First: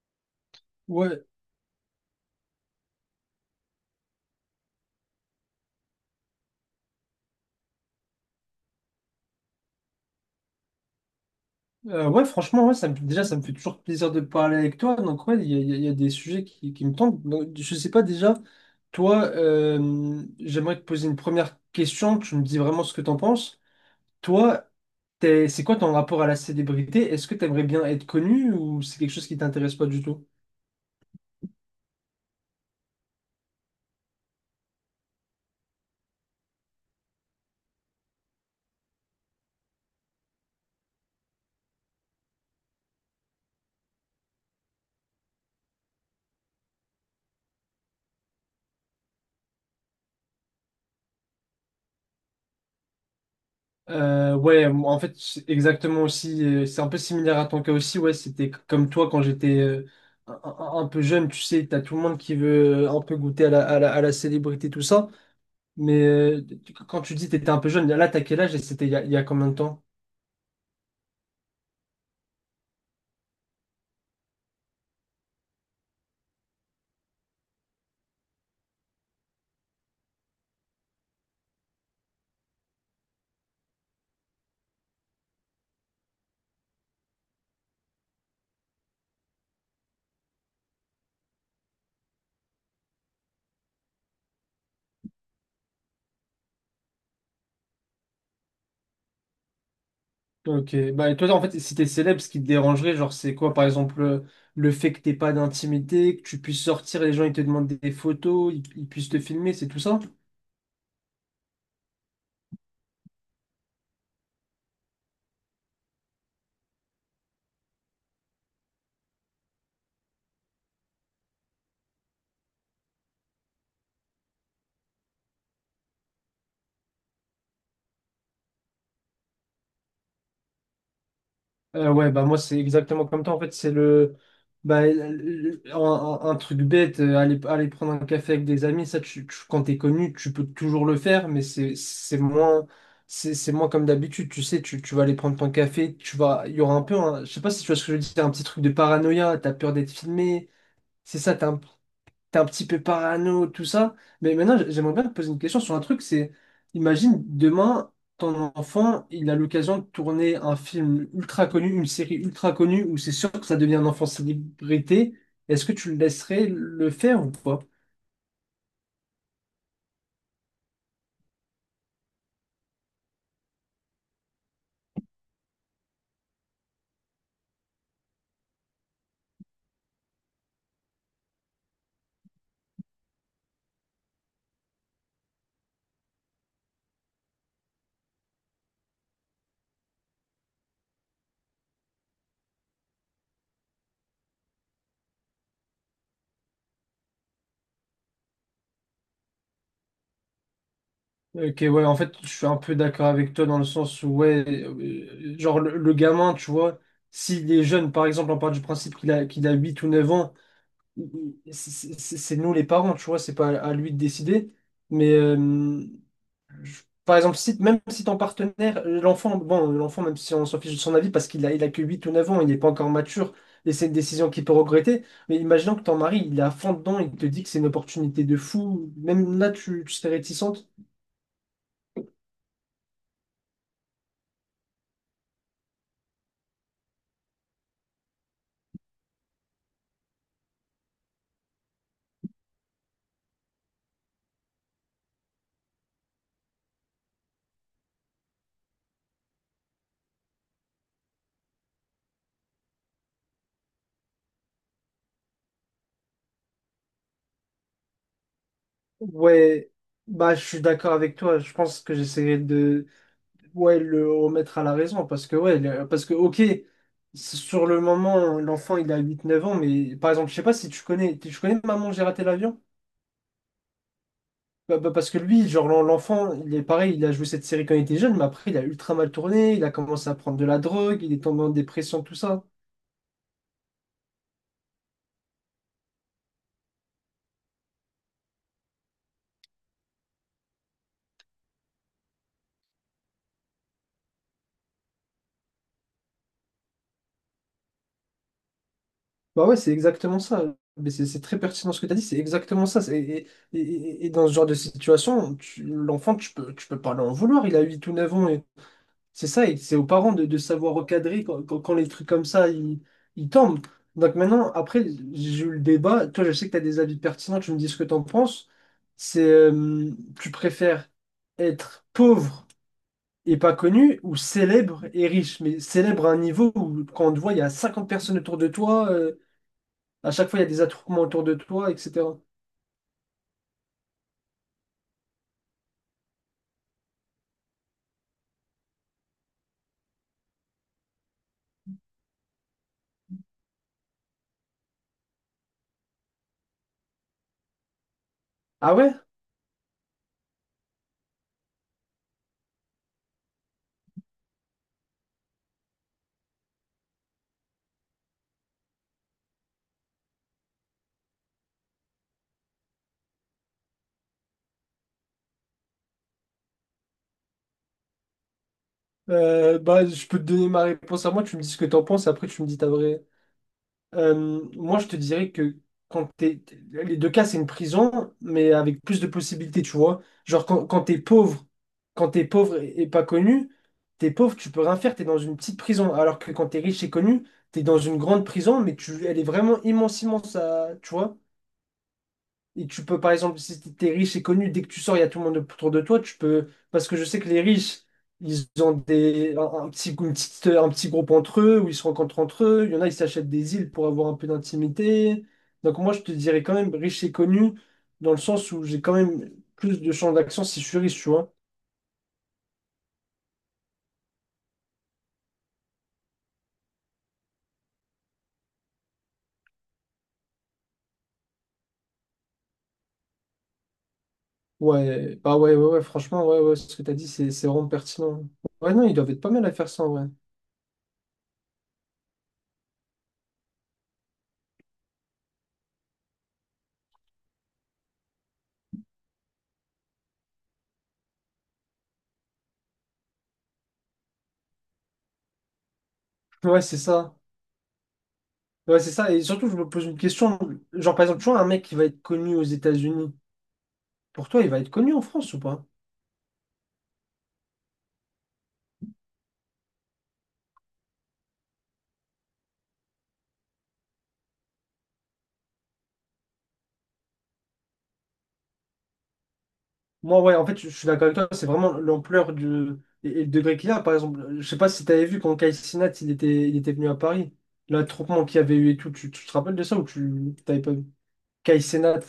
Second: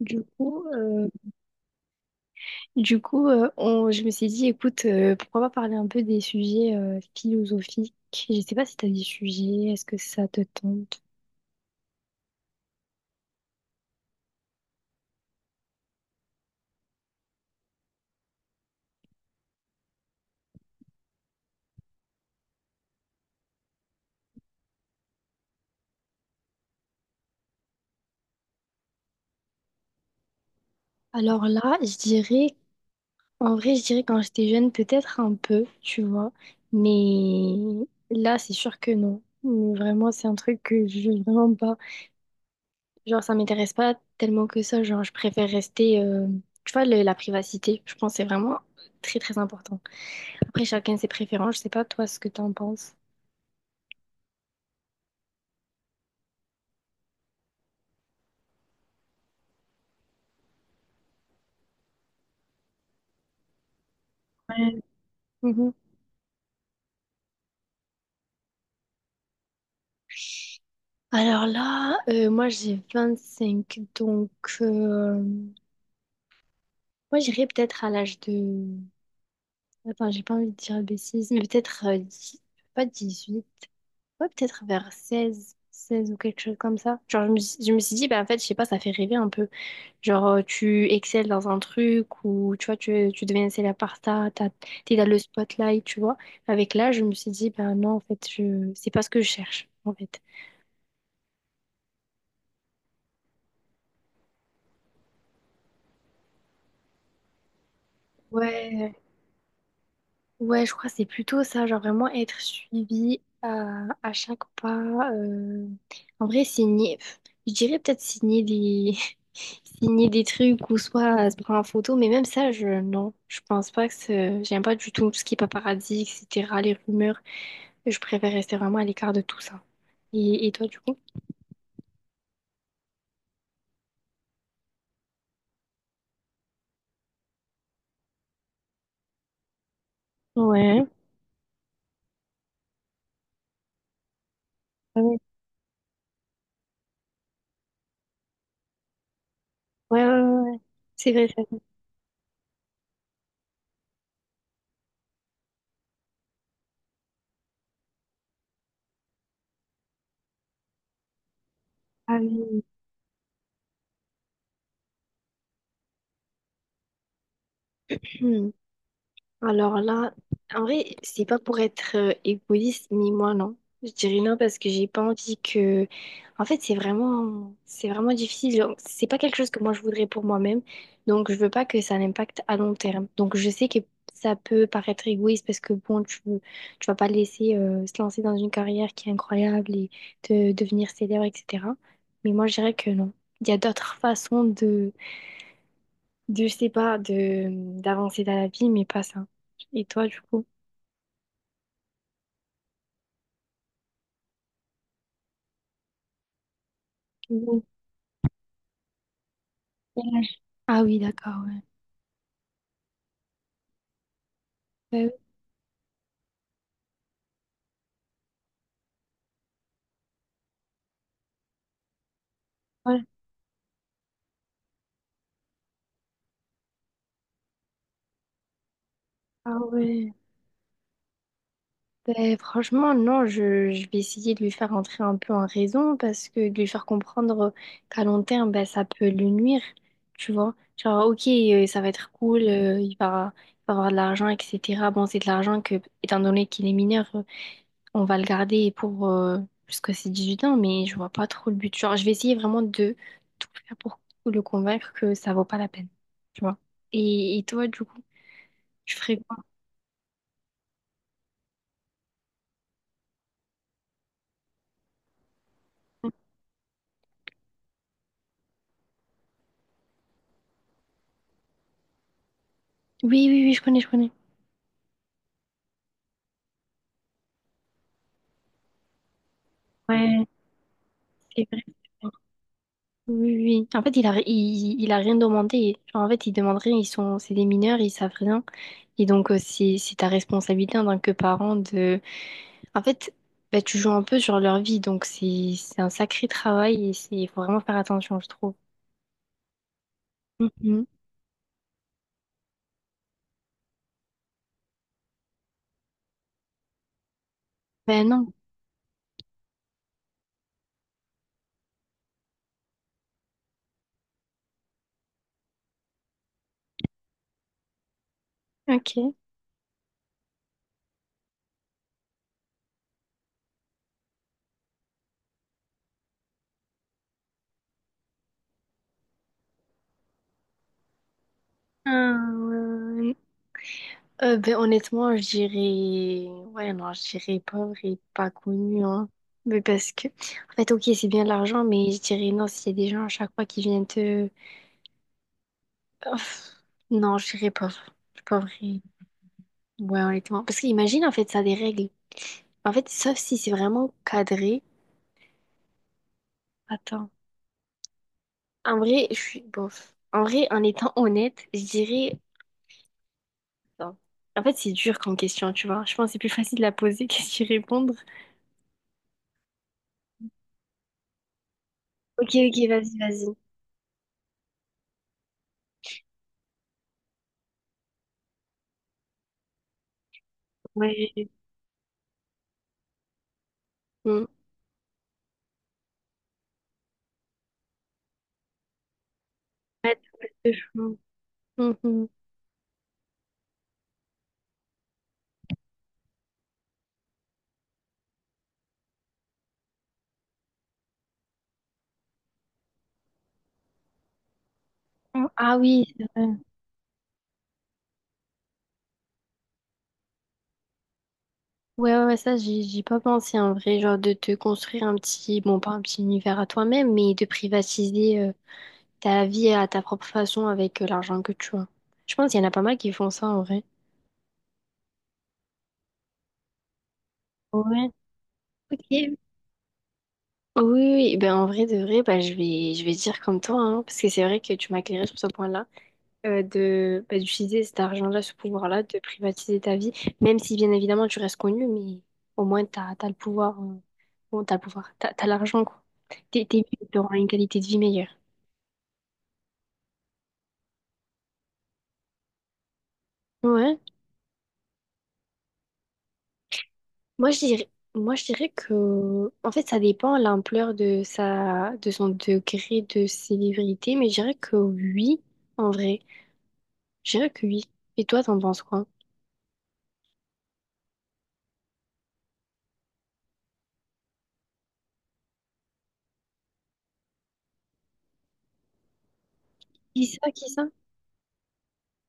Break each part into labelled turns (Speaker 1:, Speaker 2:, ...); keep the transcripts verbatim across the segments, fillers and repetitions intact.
Speaker 1: Du coup, euh,
Speaker 2: Ouais,
Speaker 1: du coup euh, on- je me suis dit, écoute, euh, pourquoi pas parler un peu des sujets euh, philosophiques. Je sais pas si tu as des sujets, est-ce que ça te tente?
Speaker 2: euh, ouais, franchement, ouais, ça me, déjà, ça me fait toujours plaisir de parler avec toi. Donc, ouais, il y a, il y a- il y a des sujets qui, qui me tentent. Donc, je sais pas déjà, toi, euh, j'aimerais te poser une première question. Tu me dis vraiment ce que t'en penses. Toi, t'es- c'est quoi ton rapport à la célébrité? Est-ce que t'aimerais bien être connu ou c'est quelque chose qui t'intéresse pas du tout?
Speaker 1: Alors là, je dirais, en vrai, je dirais quand j'étais jeune, peut-être un peu, tu vois, mais là, c'est sûr que non. Mais vraiment, c'est un truc que je veux vraiment pas. Genre, ça m'intéresse pas tellement que ça. Genre, je préfère rester, euh, tu vois, le- la privacité, je pense, que c'est vraiment très, très important. Après, chacun ses préférences. Je sais pas, toi, ce que t'en penses.
Speaker 2: Euh, ouais, moi, en fait, c'est exactement aussi. euh, C'est un peu similaire à ton cas aussi. Ouais, c'était c- comme toi quand j'étais euh, un, un- un peu jeune. Tu sais, t'as tout le monde qui veut euh, un peu goûter à la, à la, à la célébrité,
Speaker 1: Euh,
Speaker 2: tout ça.
Speaker 1: mhm.
Speaker 2: Mais euh, tu- quand tu dis t'étais un peu jeune, là, t'as quel âge et c'était il y a, il y a combien de temps?
Speaker 1: Alors là, euh, moi j'ai vingt-cinq, donc euh, moi j'irais peut-être à l'âge de... Attends, j'ai pas envie de dire bêtise, mais peut-être euh, dix- pas dix-huit, ouais peut-être vers seize, seize ou quelque chose comme ça. Genre je me, suis- je me suis dit, bah en fait, je sais pas, ça fait rêver un peu. Genre euh, tu excelles dans un truc ou tu vois, tu, tu deviens célèbre par ça, t'as- t'es dans le spotlight, tu vois. Avec l'âge, je me suis dit, bah non, en fait, je... c'est pas ce que je cherche, en fait.
Speaker 2: Ok, bah et toi en fait si t'es célèbre, ce qui te dérangerait, genre c'est quoi par exemple euh, le fait que t'aies pas d'intimité, que tu puisses sortir et les gens ils te demandent des photos, ils, ils
Speaker 1: Ouais.
Speaker 2: puissent te filmer, c'est tout ça?
Speaker 1: Ouais, je crois que c'est plutôt ça, genre vraiment être suivi à, à chaque pas. euh, En vrai, signer, pff, je dirais peut-être signer des... signer des trucs ou soit euh, se prendre en photo, mais même ça, je non, je pense pas que c'est- j'aime pas du tout tout ce qui est paparazzi, et cetera, les rumeurs. Je préfère rester vraiment à l'écart de tout ça. Et, et toi, du coup?
Speaker 2: Euh, ouais, bah moi c'est exactement comme toi. En fait, c'est le, bah, le- un, un- un truc bête, euh, aller, aller prendre un café avec des amis, ça, tu, tu- quand t'es connu, tu peux toujours
Speaker 1: Ouais.
Speaker 2: le faire, mais c'est c'est moins, c'est c'est moins comme d'habitude. Tu sais, tu, tu vas aller
Speaker 1: Ouais,
Speaker 2: prendre ton café, tu vas, il y aura un peu, un- je sais pas si tu vois ce que je veux dire un petit truc de paranoïa, t'as peur d'être
Speaker 1: ouais, ouais,
Speaker 2: filmé,
Speaker 1: ouais. C'est
Speaker 2: c'est
Speaker 1: vrai,
Speaker 2: ça, t'as
Speaker 1: ça.
Speaker 2: un, t'es un petit peu parano, tout ça. Mais maintenant, j- j'aimerais bien te poser une question sur un truc, c'est, imagine, demain, ton enfant, il a l'occasion de tourner un film ultra connu, une série
Speaker 1: Ah
Speaker 2: ultra
Speaker 1: oui.
Speaker 2: connue, où c'est sûr que ça devient un enfant célébrité. Est-ce que tu le laisserais le faire ou pas?
Speaker 1: Hmm. Alors là, en vrai, c'est pas pour être euh, égoïste, mais moi non. Je dirais non parce que j'ai pas envie que. En fait, c'est vraiment, c'est vraiment difficile. Genre, c'est pas quelque chose que moi je voudrais pour moi-même. Donc, je veux pas que ça l'impacte à long terme. Donc, je sais que ça peut paraître égoïste parce que bon, tu, tu vas pas le laisser euh, se lancer dans une carrière qui est incroyable et de devenir célèbre, et cetera. Mais moi, je dirais que non. Il y a d'autres façons de, je sais pas, de d'avancer dans la vie, mais pas ça. Et toi, du coup?
Speaker 2: Ok, ouais, en fait, je suis un peu d'accord avec toi dans le sens où, ouais, euh, genre le, le gamin, tu vois, s'il
Speaker 1: Oui.
Speaker 2: est jeune, par exemple, on part du principe qu'il a, qu'il a huit ou neuf ans,
Speaker 1: Ah oui,
Speaker 2: il-
Speaker 1: d'accord,
Speaker 2: il-
Speaker 1: ouais.
Speaker 2: c'est c'est- c'est nous les parents, tu vois, c'est pas à lui de décider.
Speaker 1: Bah oui,
Speaker 2: Mais euh, Je- Par exemple, si, même si ton partenaire, l'enfant, bon, l'enfant, même si on s'en fiche de son avis, parce qu'il a, il a que huit ou neuf ans, il n'est pas encore
Speaker 1: voilà.
Speaker 2: mature, et c'est une décision qu'il peut regretter, mais imaginons que ton mari, il est à fond dedans, il te dit que c'est une opportunité de fou, même là,
Speaker 1: Ah
Speaker 2: tu, tu
Speaker 1: ouais.
Speaker 2: serais réticente.
Speaker 1: Ben franchement, non, je, je vais essayer de lui faire entrer un peu en raison parce que de lui faire comprendre qu'à long terme, ben ça peut lui nuire, tu vois. Genre, ok, euh, ça va être cool, euh, il va, il va avoir de l'argent, et cetera. Bon, c'est de l'argent que, étant donné qu'il est mineur, on va le garder pour euh, jusqu'à ses huit ans, mais je vois pas trop le but. Genre, je vais essayer vraiment de tout faire pour le convaincre que ça vaut pas la peine. Tu vois. Et, et toi, du coup, tu ferais quoi?
Speaker 2: Ouais, bah, je suis d'accord avec toi, je pense que j'essaierai de, ouais, le remettre à la raison, parce que, ouais, le- parce que, ok, sur le moment, l'enfant, il a huit, neuf ans, mais par exemple, je sais pas si tu connais, tu connais Maman, j'ai raté l'avion?
Speaker 1: Oui, oui, oui, je connais, je connais.
Speaker 2: Bah- bah, parce que lui, genre l'en- l'enfant, il est pareil, il a joué cette série quand il était jeune, mais après il a ultra mal tourné, il a commencé à
Speaker 1: Ouais,
Speaker 2: prendre de la drogue, il est tombé
Speaker 1: c'est
Speaker 2: en
Speaker 1: vrai.
Speaker 2: dépression, tout ça.
Speaker 1: Oui, oui, oui. En fait, il a, il, il a rien demandé. Genre, en fait, ils demandent rien. Ils sont, c'est des mineurs, ils savent rien. Et donc, euh, c'est, c'est ta responsabilité en tant que parent de. En fait, bah, tu joues un peu sur leur vie. Donc, c'est, c'est un sacré travail et c'est, il faut vraiment faire attention, je trouve.
Speaker 2: Bah ouais, c'est exactement ça.
Speaker 1: Mhm.
Speaker 2: Mais c'est c'est très pertinent ce que tu as dit, c'est exactement ça. C'est- Et, et- et- et dans ce genre de situation, tu- l'enfant, tu peux, tu peux pas l'en vouloir. Il a 8 ou
Speaker 1: Ben
Speaker 2: neuf ans.
Speaker 1: non.
Speaker 2: C'est ça, et c'est aux parents de, de savoir recadrer quand, quand- quand les trucs comme ça, ils, ils tombent. Donc maintenant, après, j'ai eu le débat. Toi, je sais que tu as des avis pertinents, tu me dis ce que tu en penses.
Speaker 1: Ok.
Speaker 2: C'est, euh, tu préfères être pauvre et pas connu ou célèbre et riche? Mais célèbre à un niveau où, quand on te voit, il y a cinquante personnes autour de toi, euh, à chaque fois, il y a des attroupements autour de toi, et cetera.
Speaker 1: Euh, euh, ben honnêtement, je dirais... Ouais, non, je dirais pauvre et pas connu, hein. Mais parce que... En fait, ok, c'est bien de l'argent, mais je dirais non, s'il y a des gens à chaque fois qui viennent te... Ouf. Non, je dirais pauvre. Pauvre
Speaker 2: Ah
Speaker 1: et...
Speaker 2: ouais?
Speaker 1: Ouais, honnêtement. Parce qu'imagine, en fait, ça a des règles. En fait, sauf si c'est vraiment cadré. Attends. En vrai, je suis... Bof. En vrai, en étant honnête, je dirais... non. En fait, c'est dur comme question, tu vois. Je pense que c'est plus facile de la poser que d'y répondre.
Speaker 2: Euh, bah, je peux te donner ma réponse à moi, tu me dis ce que tu en penses, et après,
Speaker 1: Ok,
Speaker 2: tu me dis ta
Speaker 1: ok, vas-y,
Speaker 2: vraie.
Speaker 1: vas-y.
Speaker 2: Euh, moi, je te dirais que quand t'es... Les deux cas, c'est une prison, mais avec plus de possibilités, tu vois. Genre, quand, quand
Speaker 1: Ouais,
Speaker 2: t'es
Speaker 1: j'ai-
Speaker 2: pauvre, quand t'es pauvre et, et pas connu, t'es
Speaker 1: hmm.
Speaker 2: pauvre, tu peux rien faire, t'es dans une petite prison. Alors que quand t'es riche et connu, t'es dans une grande prison, mais tu, elle est vraiment
Speaker 1: Ouais,
Speaker 2: immense,
Speaker 1: tomate
Speaker 2: immense,
Speaker 1: de
Speaker 2: à- tu
Speaker 1: chou.
Speaker 2: vois.
Speaker 1: Mhm.
Speaker 2: Et tu peux, par exemple, si t'es riche et connu, dès que tu sors, il y a tout le monde autour de toi, tu peux. Parce que je sais que les riches, ils ont des... un, un petit, une petite- un petit groupe entre eux, où ils se rencontrent entre eux. Il y en a, ils s'achètent des îles pour avoir un peu d'intimité.
Speaker 1: Ah
Speaker 2: Donc
Speaker 1: oui,
Speaker 2: moi, je
Speaker 1: c'est
Speaker 2: te
Speaker 1: vrai.
Speaker 2: dirais quand même riche et connu, dans le sens où j'ai quand même plus de champs d'action si je suis riche, tu vois.
Speaker 1: Ouais, ouais, ouais, ça, j'y j'y ai pas pensé en vrai, genre de te construire un petit, bon, pas un petit univers à toi-même, mais de privatiser euh, ta vie à ta propre façon avec euh, l'argent que tu as. Je pense qu'il y en a pas mal qui font ça en vrai.
Speaker 2: Ouais, bah ouais, ouais, ouais, franchement, ouais, ouais, ce que t'as dit, c'est c'est vraiment
Speaker 1: Ouais.
Speaker 2: pertinent. Ouais,
Speaker 1: Ok.
Speaker 2: non, ils doivent
Speaker 1: Oui,
Speaker 2: être pas mal à faire ça, ouais.
Speaker 1: oui, oui. Ben en vrai de vrai, ben, je vais, je vais dire comme toi, hein, parce que c'est vrai que tu m'as éclairé sur ce point-là. Euh, de bah, d'utiliser cet argent-là, ce pouvoir-là, de privatiser ta vie, même si bien évidemment tu restes connu, mais au moins t'as, t'as le pouvoir, euh, bon, t'as le pouvoir, t'as, t'as l'argent, quoi. T'es, t'es,
Speaker 2: Ouais, c'est
Speaker 1: mieux,
Speaker 2: ça.
Speaker 1: t'auras une qualité de vie meilleure.
Speaker 2: Ouais, c'est ça. Et surtout, je me pose une question. Genre, par exemple, tu vois, un mec qui va être connu aux États-Unis,
Speaker 1: Ouais.
Speaker 2: pour toi, il va être connu en France ou pas?
Speaker 1: Moi, je dirais, moi, je dirais que, en fait, ça dépend l'ampleur de sa, de son degré de célébrité, mais je dirais que oui, en vrai. Je dirais que oui. Et toi, t'en penses quoi?
Speaker 2: Moi, ouais, en fait, je je suis d'accord avec toi. C'est vraiment l'ampleur du... et, et le degré qu'il a. Par exemple, je sais pas si tu avais vu quand Kai Cenat, il était, il était venu à Paris. L'attroupement qu'il y avait eu et tout. Tu, tu te rappelles de ça ou
Speaker 1: Qui ça,
Speaker 2: tu
Speaker 1: qui
Speaker 2: t'avais
Speaker 1: ça?
Speaker 2: pas vu? Kai Cenat.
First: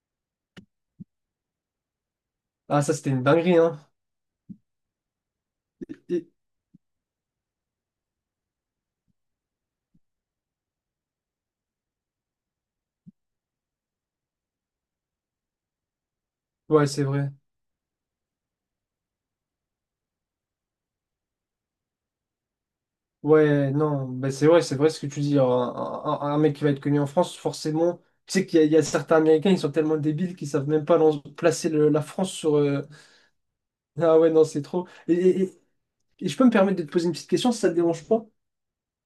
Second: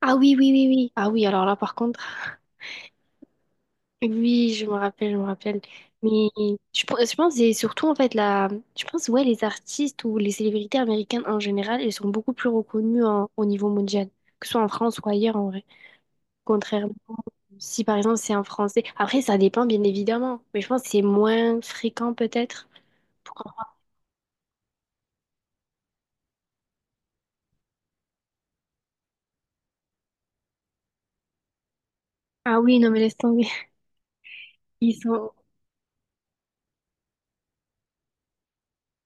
Speaker 1: Ah oui, oui, oui, oui. Ah oui, alors là, par contre.
Speaker 2: Ah, ça, c'était une dinguerie, hein.
Speaker 1: Oui, je me rappelle, je me rappelle. Mais
Speaker 2: Et-
Speaker 1: je, pense- je pense que c'est surtout en fait la, je pense, ouais, les artistes ou les célébrités américaines en général, elles sont beaucoup plus reconnues en- au niveau mondial, que ce soit en France ou ailleurs en vrai.
Speaker 2: Ouais,
Speaker 1: Contrairement,
Speaker 2: c'est vrai.
Speaker 1: si par exemple c'est un Français, après ça dépend bien évidemment, mais je pense que c'est moins fréquent peut-être. Pourquoi
Speaker 2: Ouais,
Speaker 1: pas.
Speaker 2: non, ben c'est vrai, c'est vrai ce que tu dis. Un, un- un mec qui va être connu en France, forcément, tu sais qu'il y, a il y a certains Américains, ils sont tellement débiles qu'ils savent même pas lan- placer le- la France sur.
Speaker 1: Ah oui,
Speaker 2: euh,
Speaker 1: non mais laisse tomber.
Speaker 2: Ah ouais, non, c'est trop.
Speaker 1: Ils
Speaker 2: Et,
Speaker 1: sont.
Speaker 2: et- et- et je peux me permettre de te poser une petite question si ça te dérange pas.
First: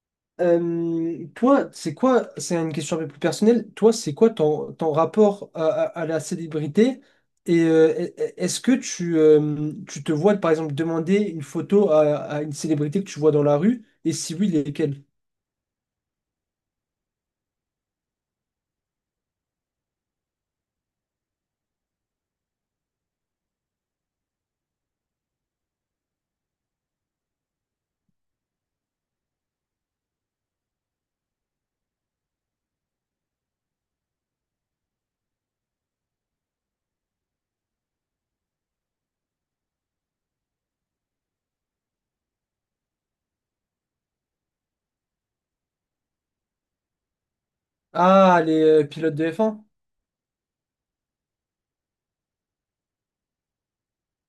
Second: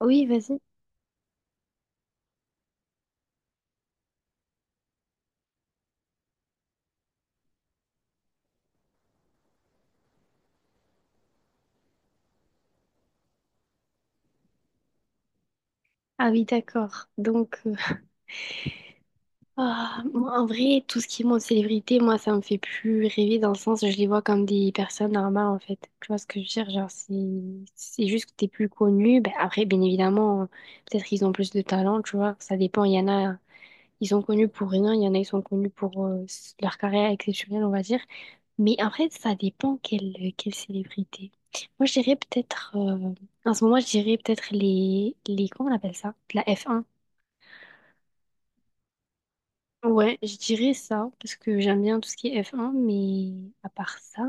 Speaker 1: Oui, vas-y.
Speaker 2: Euh, toi, c'est quoi, c'est une question un peu plus personnelle, toi, c'est quoi ton, ton rapport à, à- à la célébrité? Et euh, e- e- est-ce que tu, euh, tu te vois, par exemple, demander une photo à, à une célébrité que tu vois dans la rue? Et si oui, lesquelles?
Speaker 1: Ah oui, d'accord. Donc. Ah, moi, en vrai, tout ce qui est monde célébrité, moi, ça me fait plus rêver dans le sens, je les vois comme des personnes normales, en fait. Tu vois ce que je veux dire? Genre, c'est, c'est juste que t'es plus connu. Ben, après, bien évidemment, peut-être qu'ils ont plus de talent, tu vois. Ça dépend. Il y en a, ils sont connus pour rien. Il y en a, ils sont connus pour euh, s- leur carrière exceptionnelle, on va dire. Mais en fait, ça dépend quelle, quelle célébrité. Moi, je dirais peut-être, euh, en ce moment, je dirais peut-être les, les, comment on appelle ça? La f un.
Speaker 2: Ah, les euh, pilotes de F un?
Speaker 1: Ouais, je dirais ça, parce que j'aime bien tout ce qui est F un, mais à part ça,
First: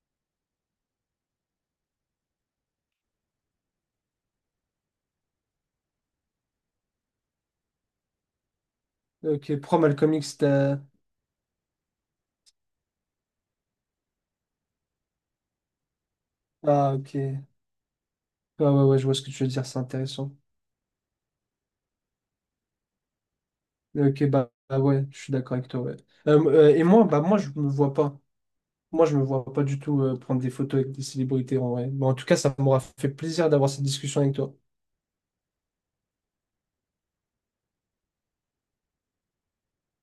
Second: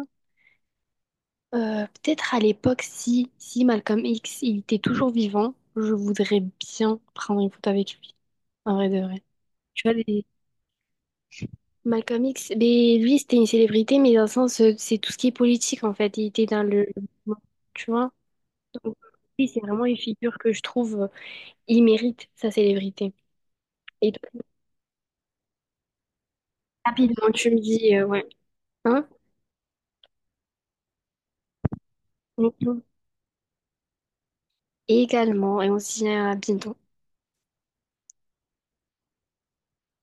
Speaker 1: euh, peut-être à l'époque, si, si Malcolm X, il était toujours vivant, je voudrais bien prendre une photo avec lui, en vrai de vrai.
Speaker 2: Ok, pourquoi
Speaker 1: Tu vois,
Speaker 2: Malcolm
Speaker 1: les...
Speaker 2: X, t'as-
Speaker 1: Malcolm X, mais lui, c'était une célébrité, mais dans le sens, euh, c'est tout ce qui est politique, en fait. Il était dans le...
Speaker 2: Ah, ok. Ouais,
Speaker 1: Tu vois?
Speaker 2: ouais,
Speaker 1: Donc,
Speaker 2: ouais, je vois ce que tu
Speaker 1: lui,
Speaker 2: veux
Speaker 1: c'est
Speaker 2: dire, c'est
Speaker 1: vraiment une
Speaker 2: intéressant.
Speaker 1: figure que je trouve, euh, il mérite sa célébrité. Et
Speaker 2: Ok,
Speaker 1: donc,
Speaker 2: bah, bah ouais, je suis d'accord avec toi, ouais. Euh, euh, et moi, bah
Speaker 1: rapidement,
Speaker 2: moi, je
Speaker 1: tu me
Speaker 2: me vois
Speaker 1: dis, euh,
Speaker 2: pas.
Speaker 1: ouais,
Speaker 2: Moi,
Speaker 1: hein?
Speaker 2: je me vois pas du tout euh, prendre des photos avec des célébrités, en vrai. Mais en tout cas, ça m'aura
Speaker 1: Mhm.
Speaker 2: fait plaisir d'avoir cette discussion avec toi.
Speaker 1: Et également, et on se dit à bientôt.